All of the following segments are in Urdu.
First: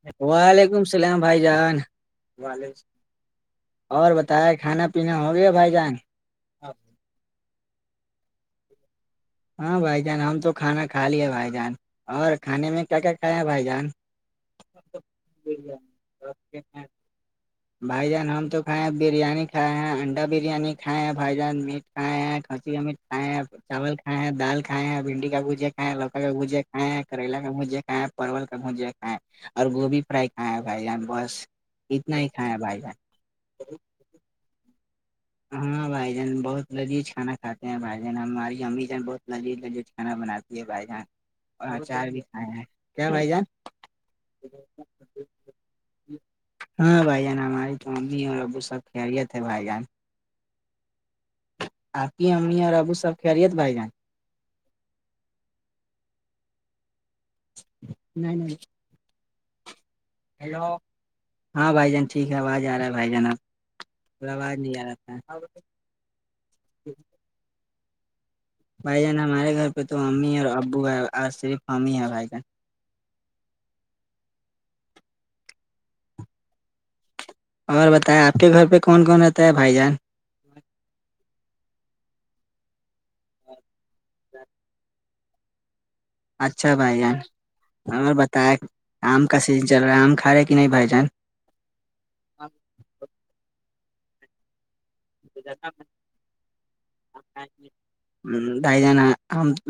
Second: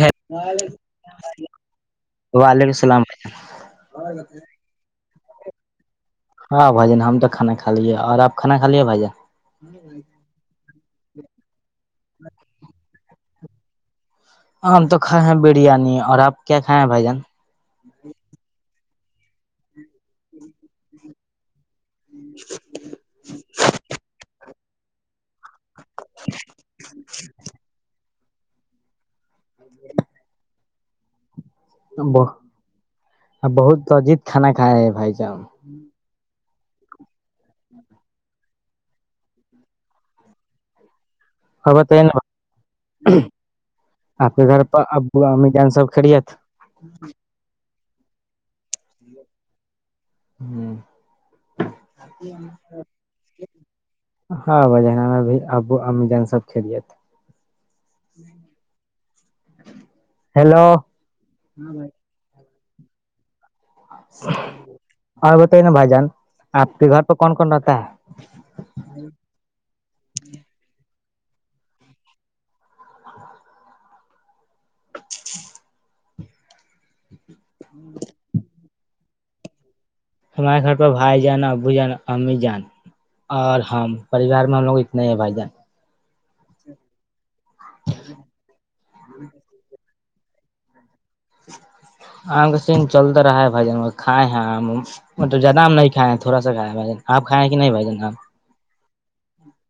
ہے وعلیکم السلام بھائی جان وعلیکم السلام اور بتایا کھانا پینا ہوگیا بھائی جان [unintelligible] ہاں بھائی جان ہم تو کانا کھا لیے اور آپ کھا کھا لیے بھائی جان ہاں بھائی جان ہم تو کھانا کھا لیا بھائی جان اور کھانے میں کیا کیا کھیا بھائی جان ہم تو کھائے ہیں بریانی اور آپ کیا کھائے ہیں بھائی جان بھائی جان ہم تو کھائے ہیں بریانی کھائے ہیں انڈا بریانی کھائے ہیں بھائی جان میٹ کھائے ہیں کھچی کا مرچ کھائے ہیں چاول کھائے ہیں دالھائے ہیں بھنڈی کابوج جےھائےیں لوکا کا بھجے کھائے ہیں کریلا کا بھجے کھائے ہیں پرل کاھوجے کھائے ہیں [unintelligible] اور گوبھی فرائی کھا بھائی جان بس اتنا ہی کھائے ہیں بھائی جان بہت تو اجیت کھانا کھائے بھائی جان ہاں بھائی جان بہت لذیذ کھانا کھاتے ہیں بھائی جان ہماری امی جان بہت لذیذ لذیذھانا بناتی ہے بائی جان اور ہاں بتائیے چار نا بیس آ کیا آائی جا [unintelligible] آپ کے گھر پہ ابو ا میدان سب خڑت ہاں بائی ہے ن ہم آاری [unintelligible] ممی اور ابو سب خیریت بائی جان [unintelligible] ہوں [unintelligible] آپ ہی امی اور ابو سب کہرییےت بھائی جان [unintelligible] ہاں بجن میں بھی ابو امی جان سب کھیلت [unintelligible] نہیں نہیں ہیلو ہاں بھائی جان ٹھیک ہے آواز آ رہا ہے بھائی جان آپ [unintelligible] آواز نہیں آ رہا اور تھا بتائیے نا بھائی جان آپ کے گھر پہ کون کون رہتا ہے بھائی جان ہمارے گھر پہ تو امی اور ابو ہے اور صرف امی ہے بھائی جان اور بتائیں آپ کے گھر پہ کون کون رہتا ہے بھائی جان ہمارے گھر پہ بھائی جانا ابو جانا امی جانا [unintelligible] اور ہم پریوار میں ہم لوگ اتنے ہی بائی جان اچھا بھائی جان اور بتیں آم کا سیزن چل رہا ہے آم کھا رہا کہ نہیں بھائی جان آ کا سین چلتا رہا ہے بھجن کھ ہیں [unintelligible] مطلب زیادہ ہم نہیں کھائےیں تھوڑا س کھیا بھائی آپ کھائے ہیں کہ نہیں بھجن آپ [unintelligible] بھائی جان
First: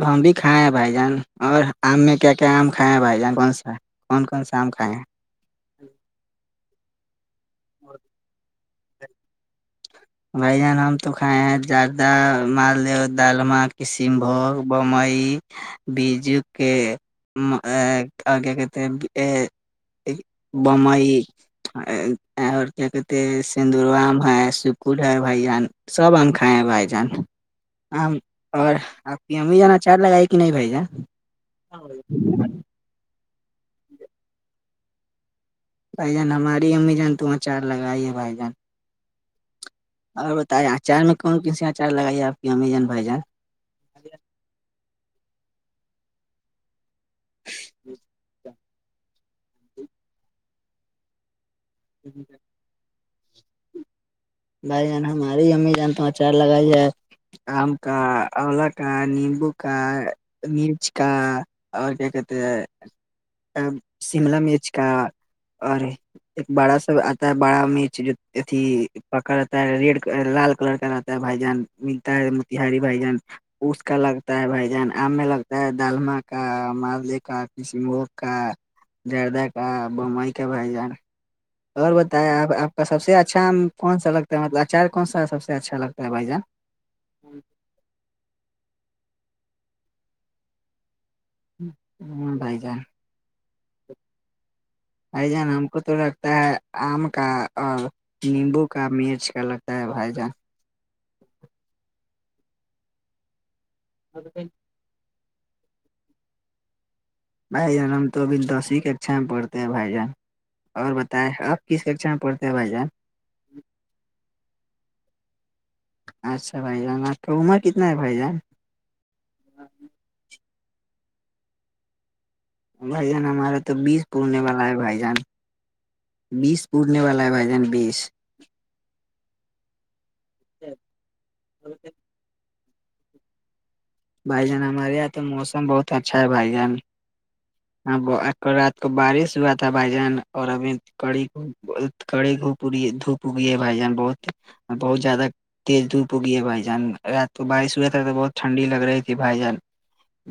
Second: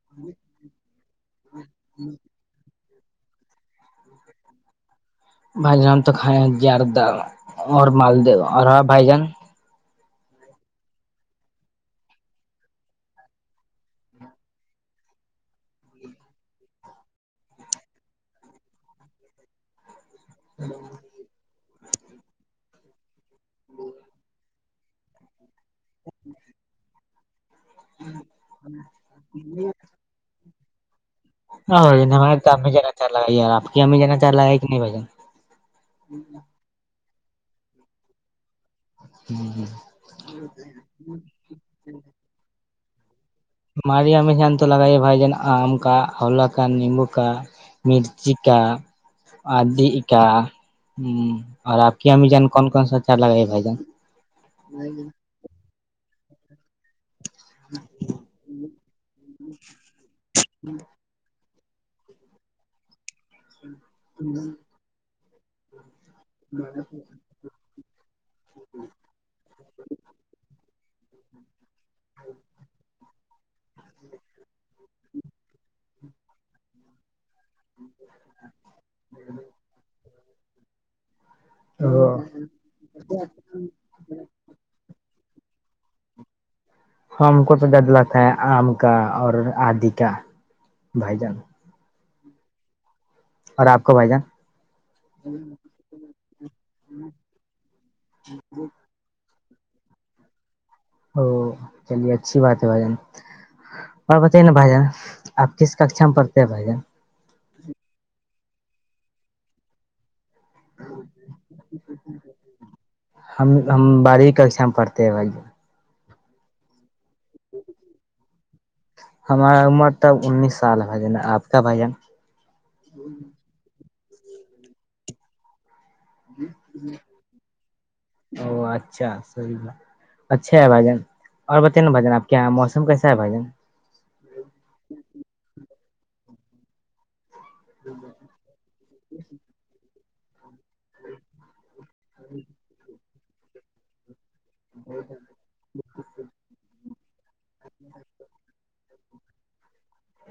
ہم بھی کھائے ہیں بھائی جان اور آم میں کیا کیا آم کھائے ہیں بھائی جان کون سا کون کون سا آم کھائے ہیں بھائی نام تو کھائے یاردہ اور مالد اور بھائی جان [unintelligible] بھ جان ہم تو کھائے ہیں زیادہ مالد دال ما کسین بھوگ [unintelligible] بمبئی بیجو کے آگے کہتے [unintelligible] بامائی [unintelligible] اور کیا کہتے سندوروم ہے س [unintelligible] کل ہے بھائی جان سب آگ کائے بھائی جان اور آپ کی ہم بھی جانا چاارج لگائے کہ نہیں بھائی جان [unintelligible] ہ ہم تو ا جانا چاہ رہ ہے ار آپ امی جانا چاہ رہ ہے کہ نہیں بن [unintelligible] بھائی جان ہماری امی جان تو وہاں چار لگائیے بھائی جان ہی ہ [unintelligible] اور بتائییں اچار میں کون کونی اچار لگائی آپ کی امیزان بھائیجان [unintelligible] مارییا مشان تو لگائیے بھائی جان آم کا حلا کا نیمبو کا مرچی آدی کا ہ اور آپ کی امی جان کون کون [unintelligible] کون ساچا لگے گ بائی جان [unintelligible] بھائی جان ہماری امی جان تو اچار لگاائی جائے آم کا اولا کا نیمبو کا مرچ کا [inaudible] اور کیا کہتے ہیں شملا مرچ کا اور ایک باڑا سب آتا ہے باڑا مچ جو اھی پکڑ آتا ہے ریڈ لال کلر کا رہتا ہے بھائی جان ملتا ہے متہاری بھائی جان اس کا لگتا ہے بھجان آم میں لگتا ہے دالم کا مالے کا کشمبوگ کا دردہ کا بمبئی کا بھائی جان اور بتائیں آپ آپ کا سب سے اچھا کون سا لگتا ہے مطلب اچار کون سا سب سے اچھا لگتا ہے بھائی جان ہم کو تو جدلتا ہے آم کا اور آدی کا بھائی جان ہ بھائی جان اور آپ کو بھائی جان بھائی جان ہم کو تو لگتا ہے آم کا اور نیمبو کا مرچ کا لگتا ہے بھائی جان ا چلیے اچھی بات ہے بھائی جان اور جان بتائیے نا بھ جان آپ کس ککھا میں پڑتے ہیں بھائی جان بھائی جان ہم تو ابھی دس ہی اچھا میں پڑھتے ہیں بائی جان اور بتائیں آپ کس ککشا میں پڑتے ہیں بھائی جان ہم باری ککشا میں پڑتے بھائی اچھا بھائی جان آپ کا عمر کتنا ہے بھائی جان ہمارا عمر تب انیس سال بھ جنا آپ کا بھجن بھائی جان ہمارا تو بیس پورنے والا ہے بھائی جان بیس پورنے والا ہے بھائی جان بیس او اچھا س کا اچھا ہے بھائی جان اور بت نا بھائین آپ کے یہاں موسم کیسا ہے بھائی جان بھائی جان ہمارے یہاں تو موسم بہت اچھا ہے بھائی جاناں رات تو بارش ہوا تھا بھائی جان اور ابھی کڑی کڑی گھوپ پی دھوپ پگے بھائی جان بہت بہت زیادہ تیز دھوپ ہو گ ہے بھائی جان رات کو بارش ہوا تھا تو بہت ٹھنڈی لگ رہی تھی بھائی جان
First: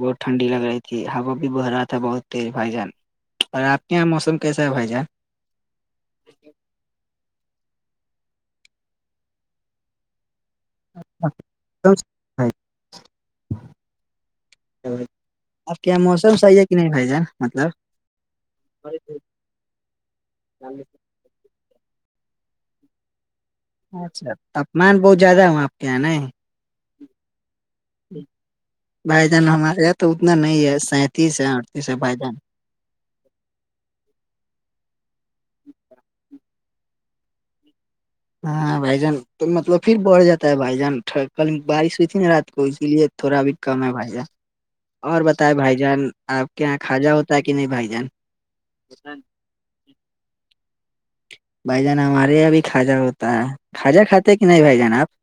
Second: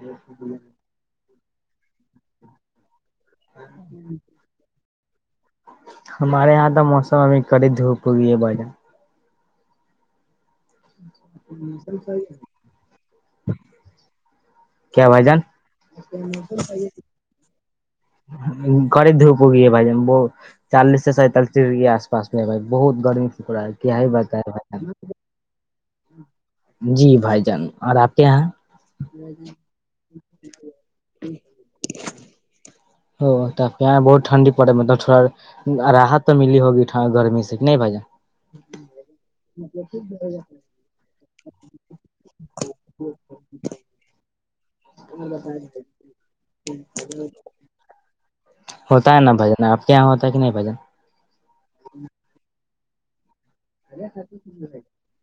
بہت ٹھنڈی لگ رہی تھی ہوا بھی بہ رہا تھا بہت تیز بھائی جان اور آپ کے یہاں موسم کیسا ہے بھائی جان ہمارے یہاں تو موسم ابھی کی دھوپ ہوگئی ہے بجہ [inaudible] آب کیا بھائی کے یہاں موسم صحیح ہے کہ نہیں بھائی جان مطلب گڑے دھوپگی بجیں وہ چالیس سے سینتالس کے آس پا میں با بہت گرمی پکا ہے کیا ہی اچھا بتائے بھائی تاپمان بہت زیادہ ہے وہ آپ کے یہ آنا ہے جی بھائی جان اور آپ کے یہاں بھائی جان ہمارے یہاں تو اتنا نہیں ہے سینتیس ہے اڑتیس ہے بھائی جان ا پہاں بہت ٹھنڈی پڑے ہے مطلب تھوڑا راحت تو ملی ہوگی گرمی سے نہیں بجہ ہاں بھائی جان تو مطلب پھر بڑھ جاتا ہے بھائی جان ٹھیک کل بارش ہوئی تھی نا رات کو اسی لیے تھوڑا بھی کم ہے بھائی ج اور بتائے بھائی جان آپ کے یہاں کھاجا ہوتا ہے کہ نہیں بھائی جان ہوتا ہے نا بجن آپ کے یہاں ہوتا ہے کہ نہیں بھجن بھائی جان ہمارے یہاں بھی کھاجا ہوتا ہے کھاجا اے کھاتے کہ نہیں بھائی س جان آپ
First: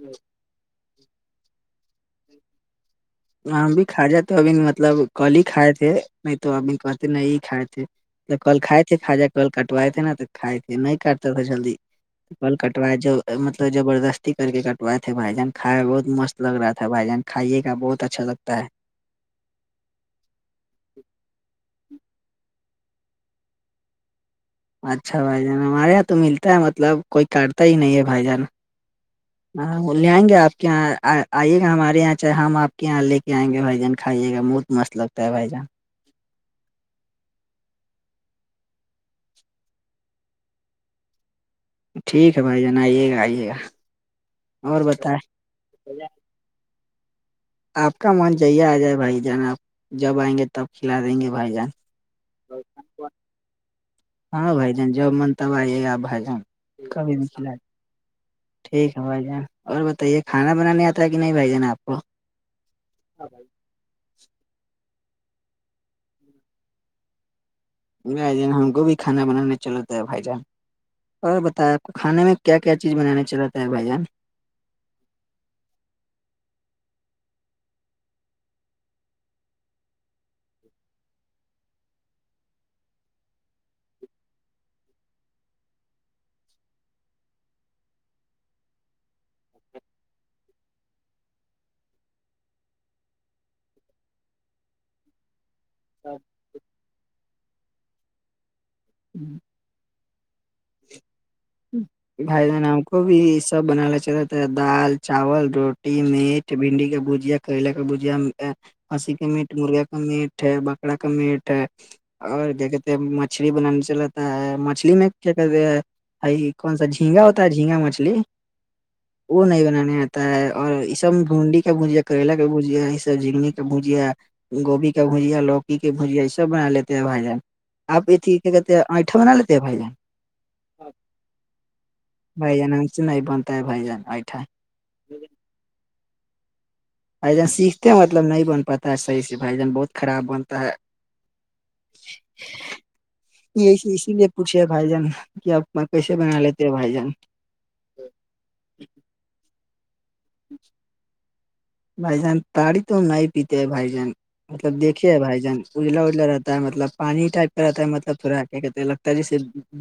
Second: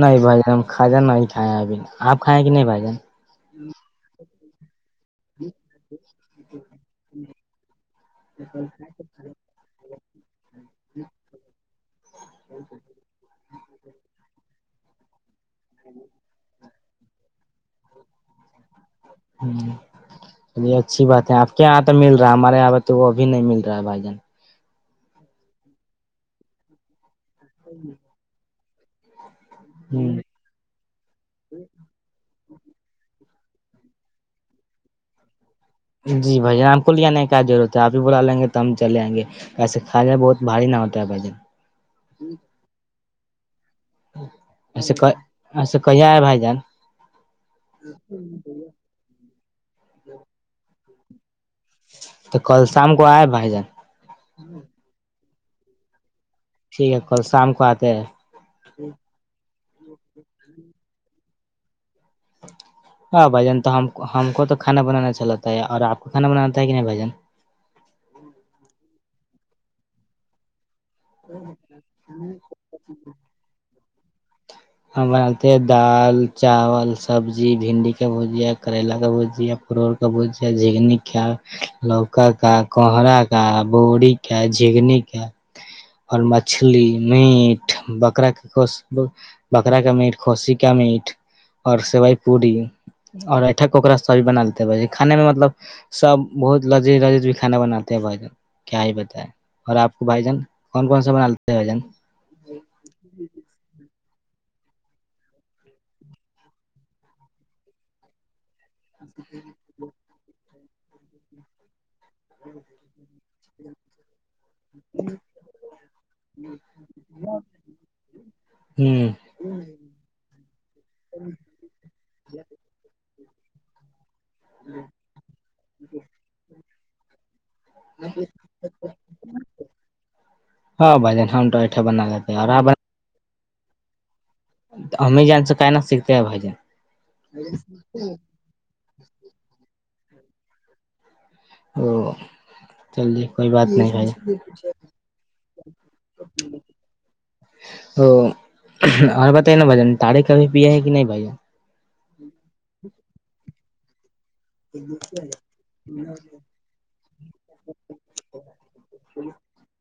نہیں بھائی جان ہم کھجان نہیں کھائے ہیں ابھی آپ کھائ ہیں کہ نہیں بھ جان وہ بھی کھا جات تو ابھی مطلب کل ہی کھائے تھے نہیں تو ابمی کہتےے نہیں ہی کھائے تھے کل کھائے تھے خاجہ کل کٹوائے تھے نا تو کائے تھے نہیں کاٹتے تھے جلدی پل کٹوائے جو مطلب زبردستی کر کے کٹوائے تھے بھائی جان کھا بہت مست لگ رہا تھا بھائی جان کھائیے کا بہت اچھا لگتا ہے ہ یہ اچھی بات ہے آپ کے یہاں تو مل رہا ہے ہمارے یہاں پہ تو وہ ابھی نہیں مل رہا ہے بھائی جان اچھا بھائی جان ہمارے یہاں تو ملتا ہے مطلب کوئی کاٹتا ہی نہیں ہے بھائی جان ہاں وہ لے آئیں گے آپ کے یہاں آئیے گا ہمارے یہاں چاہے ہم آپ کے یہاں لے کے آئیں گے بھائی جان کھائیے گا بہت مست لگتا ہے بھائی جان جی بھائی جان آ ہم کو ل آنے کا ضرورت ہے آپ ہی بلا لیں گے تو ہم چلے آیں گے ایسے کھے بہتھاری نہ ہوتا ہے بھ ج ٹھیک ہے بھائی جان آئیے گا آئیے گا اور ایچسا ک بتائے ایچسا کہیا آئے بھائی جان آپ کا من جیے آ جائے بھائی جان آپ جب آئیں گے تب کھلا دیں گے بھائی جان تو کل شام کو آئے بھائی جان ہاں بھ جان جب من تب آ آپ بھ جان ٹھیک ہے کبھی کل م کلا شام کو آتے ہیں ٹھیک ہے بھائی جان اور بتائیے کھانا بنانے آتا ہے کہ نہیں بھائی جان آپ کو ہاں بھجان تو ہم کو تو کھانا بنانا چلاتا ہے اور آپ کو کھانا بناتا ہے کہ نہیں بھجن بھائی جان ہم کو بھی کھانا بنانا چلتا ہے بھائی جان اور بت آپ کو کھانے میں کیا کیا چیز بنانے چلاتا ہے بھائی جان ہم بناتتے ہیں دال چاول سبزی بھنڈی کا بھجیا کرل کا بھجیا کا ب ج کیا لوکا کا کوہرا کا بووری کا جگنی کا اور مچھلی میٹ بکرا کی کو بکرا کا میٹ کسی کا میٹ اور سیوئی پورڑی اور اٹھ کوکا سا بھی بنا لیتے ب کانے میں مطلب سب بہت لذیذ لذیذ بھی کھانا بناتے ہیں بھائی جن کیا ہی بتائے اور آپ کو بھائی جان کون کون سا بنا لیتے ہیں بھ جن بھائی بہن ہم کو بھی یہ سب بنا چاہتا تھا دال چاول روٹی میٹ بھنڈی کا بھجیا کرلا کا بھجیا ہنسی کا میٹ مرغ کا میٹ ہے بکرا کا میٹ ہے اور کیا کہ مچھلی بنان سےلاتتا ہے مچھلی میں کیا کہتے بھائی کون سا جھینگا ہوتا ہے جھینگا مچھلی ہوں وہ نہیں بنانے آتا ہے اور اس سب بھونڈی کا بجیا کریلا کا بھجیا اس سب جگنی کا بھجیا گوبھی کا بھجیا لوکی کے بھجیا یہ سب بنا لیتے ہیں بھ جان آپ یہتھی کیا کہتے ہیں آئٹا منا لیتے ہیں بھائی جان ہاں بھائین ہم توٹٹھا بنا دیتے اور بھائی آپ جان ہم نہیں بنتا ہے بھائی جان ایٹھ ا ہممی جن سے کائی نہا سیککتے ہے بھائیان بھ جان سیکھتے مطلب نہیں بن پاتا ہے صحیح سے بھائی جان بہت خراب بنتا ہے تو یہ اسی لیے پوچھے بھائی جان کہ آپ کیسے بنا لیتے ہیں بھائی جان ا اور بتائیے نا بھائین تڑے کبھی پے ہیں کہ نہیں بھ بائی جان تڑ ہی تو نہیں پیتے ہے بائی جان مطلب دھیے بھائی جان اجلا اجلا رہتا ہے مطلب پانی ٹائپ کا رہتا ہے مطلب تھوڑا کہتے لگتا جیس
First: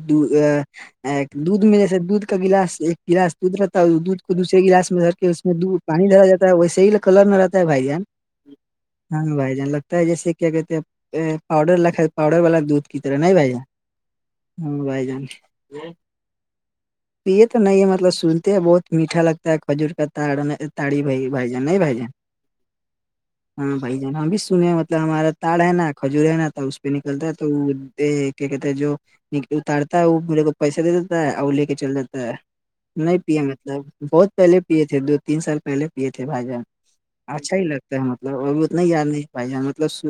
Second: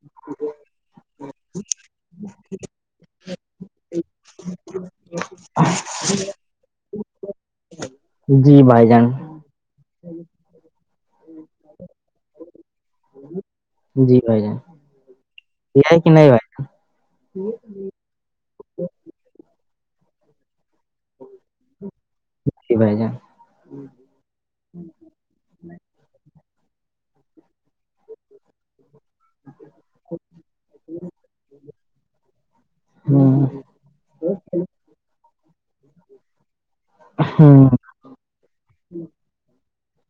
دو ا ایک دودھ میں جیس دودھ کا گلاس ایک گلاس دودھ رہکھتا ہے دودھ کو دوسے گلاس میں دھر کے اس میں دودھ پانی ڈا جاتا ہے ویے سیل کلر میں رہتا ہے بھائی جان جی بھائی جان ہاں بھائی جان لگتا ہے جیسے کیا کہتے ہیں پاؤڈر وال پاؤڈر والا دودھ کی طرح نہیں بھ جان ہاں بھ جان یہ کہ نہیں ب پ یہ تو نہیں ہے مطلب سنتے ہیں بہت میٹا لگتا ہے کھجور کا تا تڑی بھائی بھائی نہیں بھائی جی بھائی جان ہاں بھائی جان ہم بھی سنے مطلب ہمارا تاڑ ہے نا کھجور ہے نا تو اس پہ نکلتا ہے تو وہ یہ کیا کہتے ہیں جو اتارتا ہے وہ میرے کو پیسہ دے دیتا ہے اور لے کے چل جاتتا ہے نہیں پیا مطلب بہت پہلے پیے تھے دو تین سال پہلے پیے تھے بھائی جان اچھا ہی ہ لگ مطلب ابھی اتنا ہی یاد نہیں پائے مطلب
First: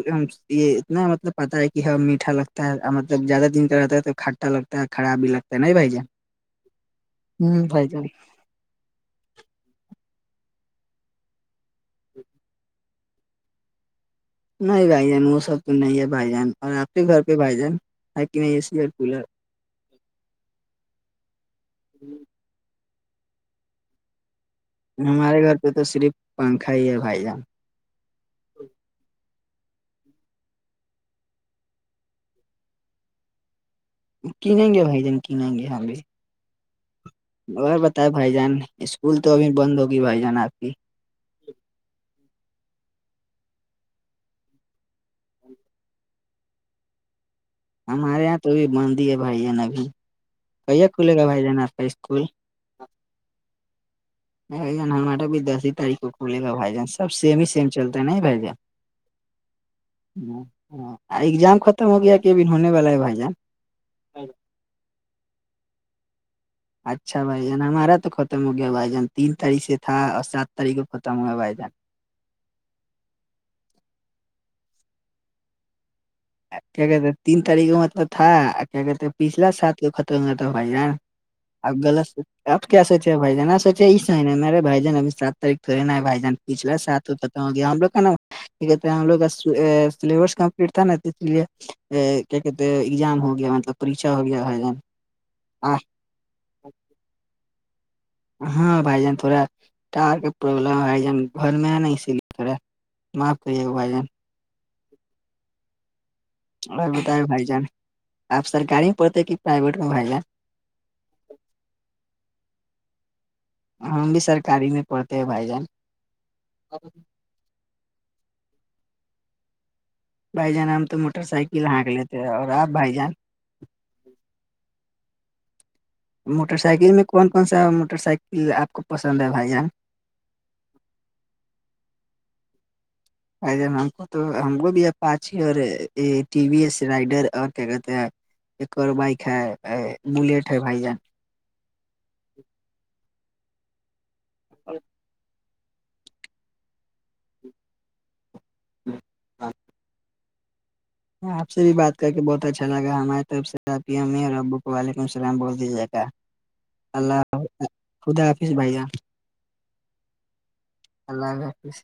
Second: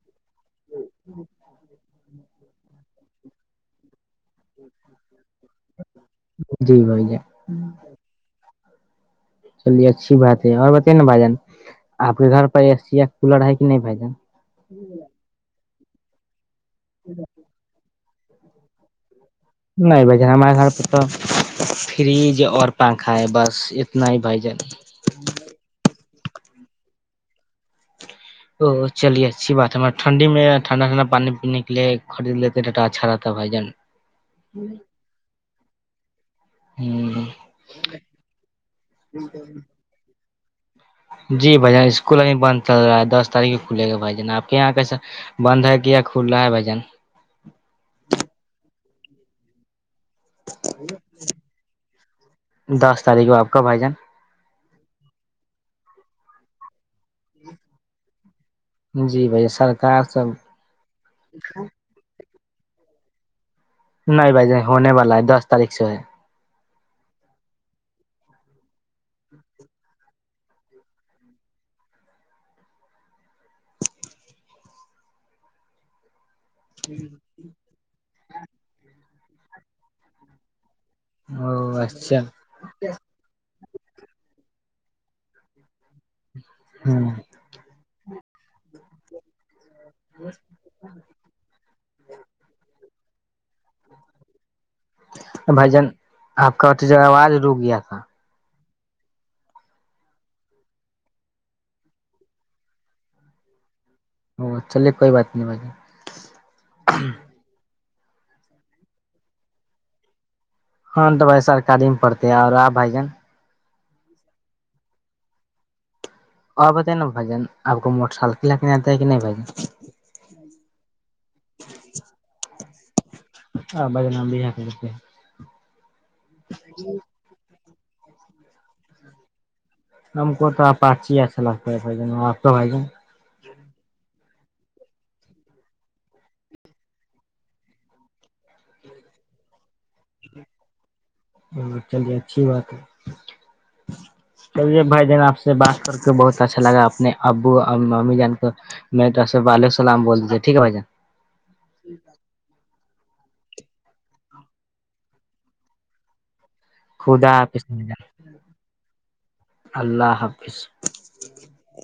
یہ اتنا مطلب پتا ہے کہ ہ میٹھا لگتا ہے جب زیادہ دن کا رہتا توب کھٹا لگتا ہے اور خراب بھی لگتا ہے نہیں بھائی جان جی بھا ی جن ہوں بائی جان چلیے اچھی بات ہے اور بتا نا بھائی جان آپ کے گھر پر اے سی یا کولر ہے کہ نہیں بھائی جان نہیں بھائی جان وہ سب تو نہیں ہے بھائی جان اور آپ کے گھر پہ بھائی جان ہیکن میں اے سی اور کولر نہیں بھ جن ہمارے گھر پہ تو فریج اور پنکھا ہے بس اتنا ہی بائی جائے گا ہمارے گھر پہ تو صرف پنکھا ہی ہے بھائی جان او چلیے اچھی بات ہے ہم ٹھنڈی میں ٹھنڈا ٹھنڈا پانی پنے کے لیے خرید لیتے ک اچھا رہاتا بائی جان کینیں گے بھائی جان کینیں گے ہم بھی ہوں اور بتائے بھائی جان اسکول تو ابھی بند ہوگی بھائی جان آپ کی جی بھائی جان اسکول ابھی بند چل رہا ہے دس تاریخ کھلے گا بھائی جان آپ کے یہاں کیسا بند ہے کیا کھل رہا ہے بھجن ہمارے یہاں تو ابھی بندی ہے بھائی ہے ن ابھی کییا کھلے گا بھائی جان آپ کا اسکول دس تاریخ کو آپ کا بھائی نہیں بھائی جان ہمارا بھی دس ہی تاریخ کو کھلے گا بھائی جان سب سیم ہی سیم چلتا ہے ن بھائی جان جی بھائی جان سرکار سب اگزام ختم ہو گیا کے ہونے والا ہے بھائی جان نہیں بھائی جن ہونے والا ہے دس تاریخ سے ہے اچھا بھائی جان ہمارا تو ختم ہو گیا بھائی جان تین تاریخ سے تھا اور سات تاریخ کو ختم ہوا بھائی جان کیا کہتے تین تاریخ کا مطلب تھا کیا کہتے پچھلا ساتال کو ختم ہوا تھا بھائی یار او ا گلس اچھا اب کیا سوچے بائی جان آ سوچے یہ س ہےا میرے بھائی جن اب سات تاریخ تو ہےا ہے بھائی جان پچھلا ہ ساتوں تک گیا ہم لوگ کا نا ہم لوگ کا سلیبس کمپلیٹ تھا نا اس لیے کیا کہتے ایگزام ہو گیا مطلب پریچھا ہو گیا ہے بھائی جان آپ کا جگہ آواز رک گیا تھا ہاں بھائی جان تھوڑا ٹار کا پرابلم ہے بھائی جان گھر میں ہے نا اسی لیے تھڑا معاف کریے گا بھائیان او چلیے کوئی بات نہیں بھائیی اور بت بھائی جان آپ سرکاری میں پڑتے کہ پرائیویٹ میں بھائی جان ہم تو بھائی سرکاری میں پڑتے ہے اور آ بھائی جان ہم بھی سرکاری میں پڑھتے ہیں بھائی جان اور بت نا بھجن آ کو موٹر سائل کے ل کے آتا ہے کہ نہیں بھن بھائی جان ہم تو موٹر سائیکل ہانک لیتے اور آپ بھائی جان ہاں بھاجن ہم بھی ہایمک لئےتے ہیں موٹر سائیکل میں کون کون سا موٹر سائیکل آپ کو پسند ہے بھائی جان ہم کو تو آپ پچ ہی اچھا لگتا ہے بھائی ج آپ کا بھائی جان ج ہم کو تو ہم کو بھی پانچ ہی اور ٹی وی ایس رائڈر اور کیا کہتے ہیں ایک اور بائک ہے بلیٹ ہے بھائی جان چلیے اچھی بات ہے چلیے بھائی جان آپ سے سے بات کر کے بہت اچھا لگا اپنے ابو ممی جان تو میںب عل سلام بولتے تھےٹھیک ہے بھائی جان آپ سے بھی بات کر کے بہت اچھا لگا ہماری طرف سے آپ ا اور ابو کو وعلیکم السلام بول دی ج گا اللہ خدا حافاس خدا حافظ بھائی جان اللہ حافاس اللہ حافظ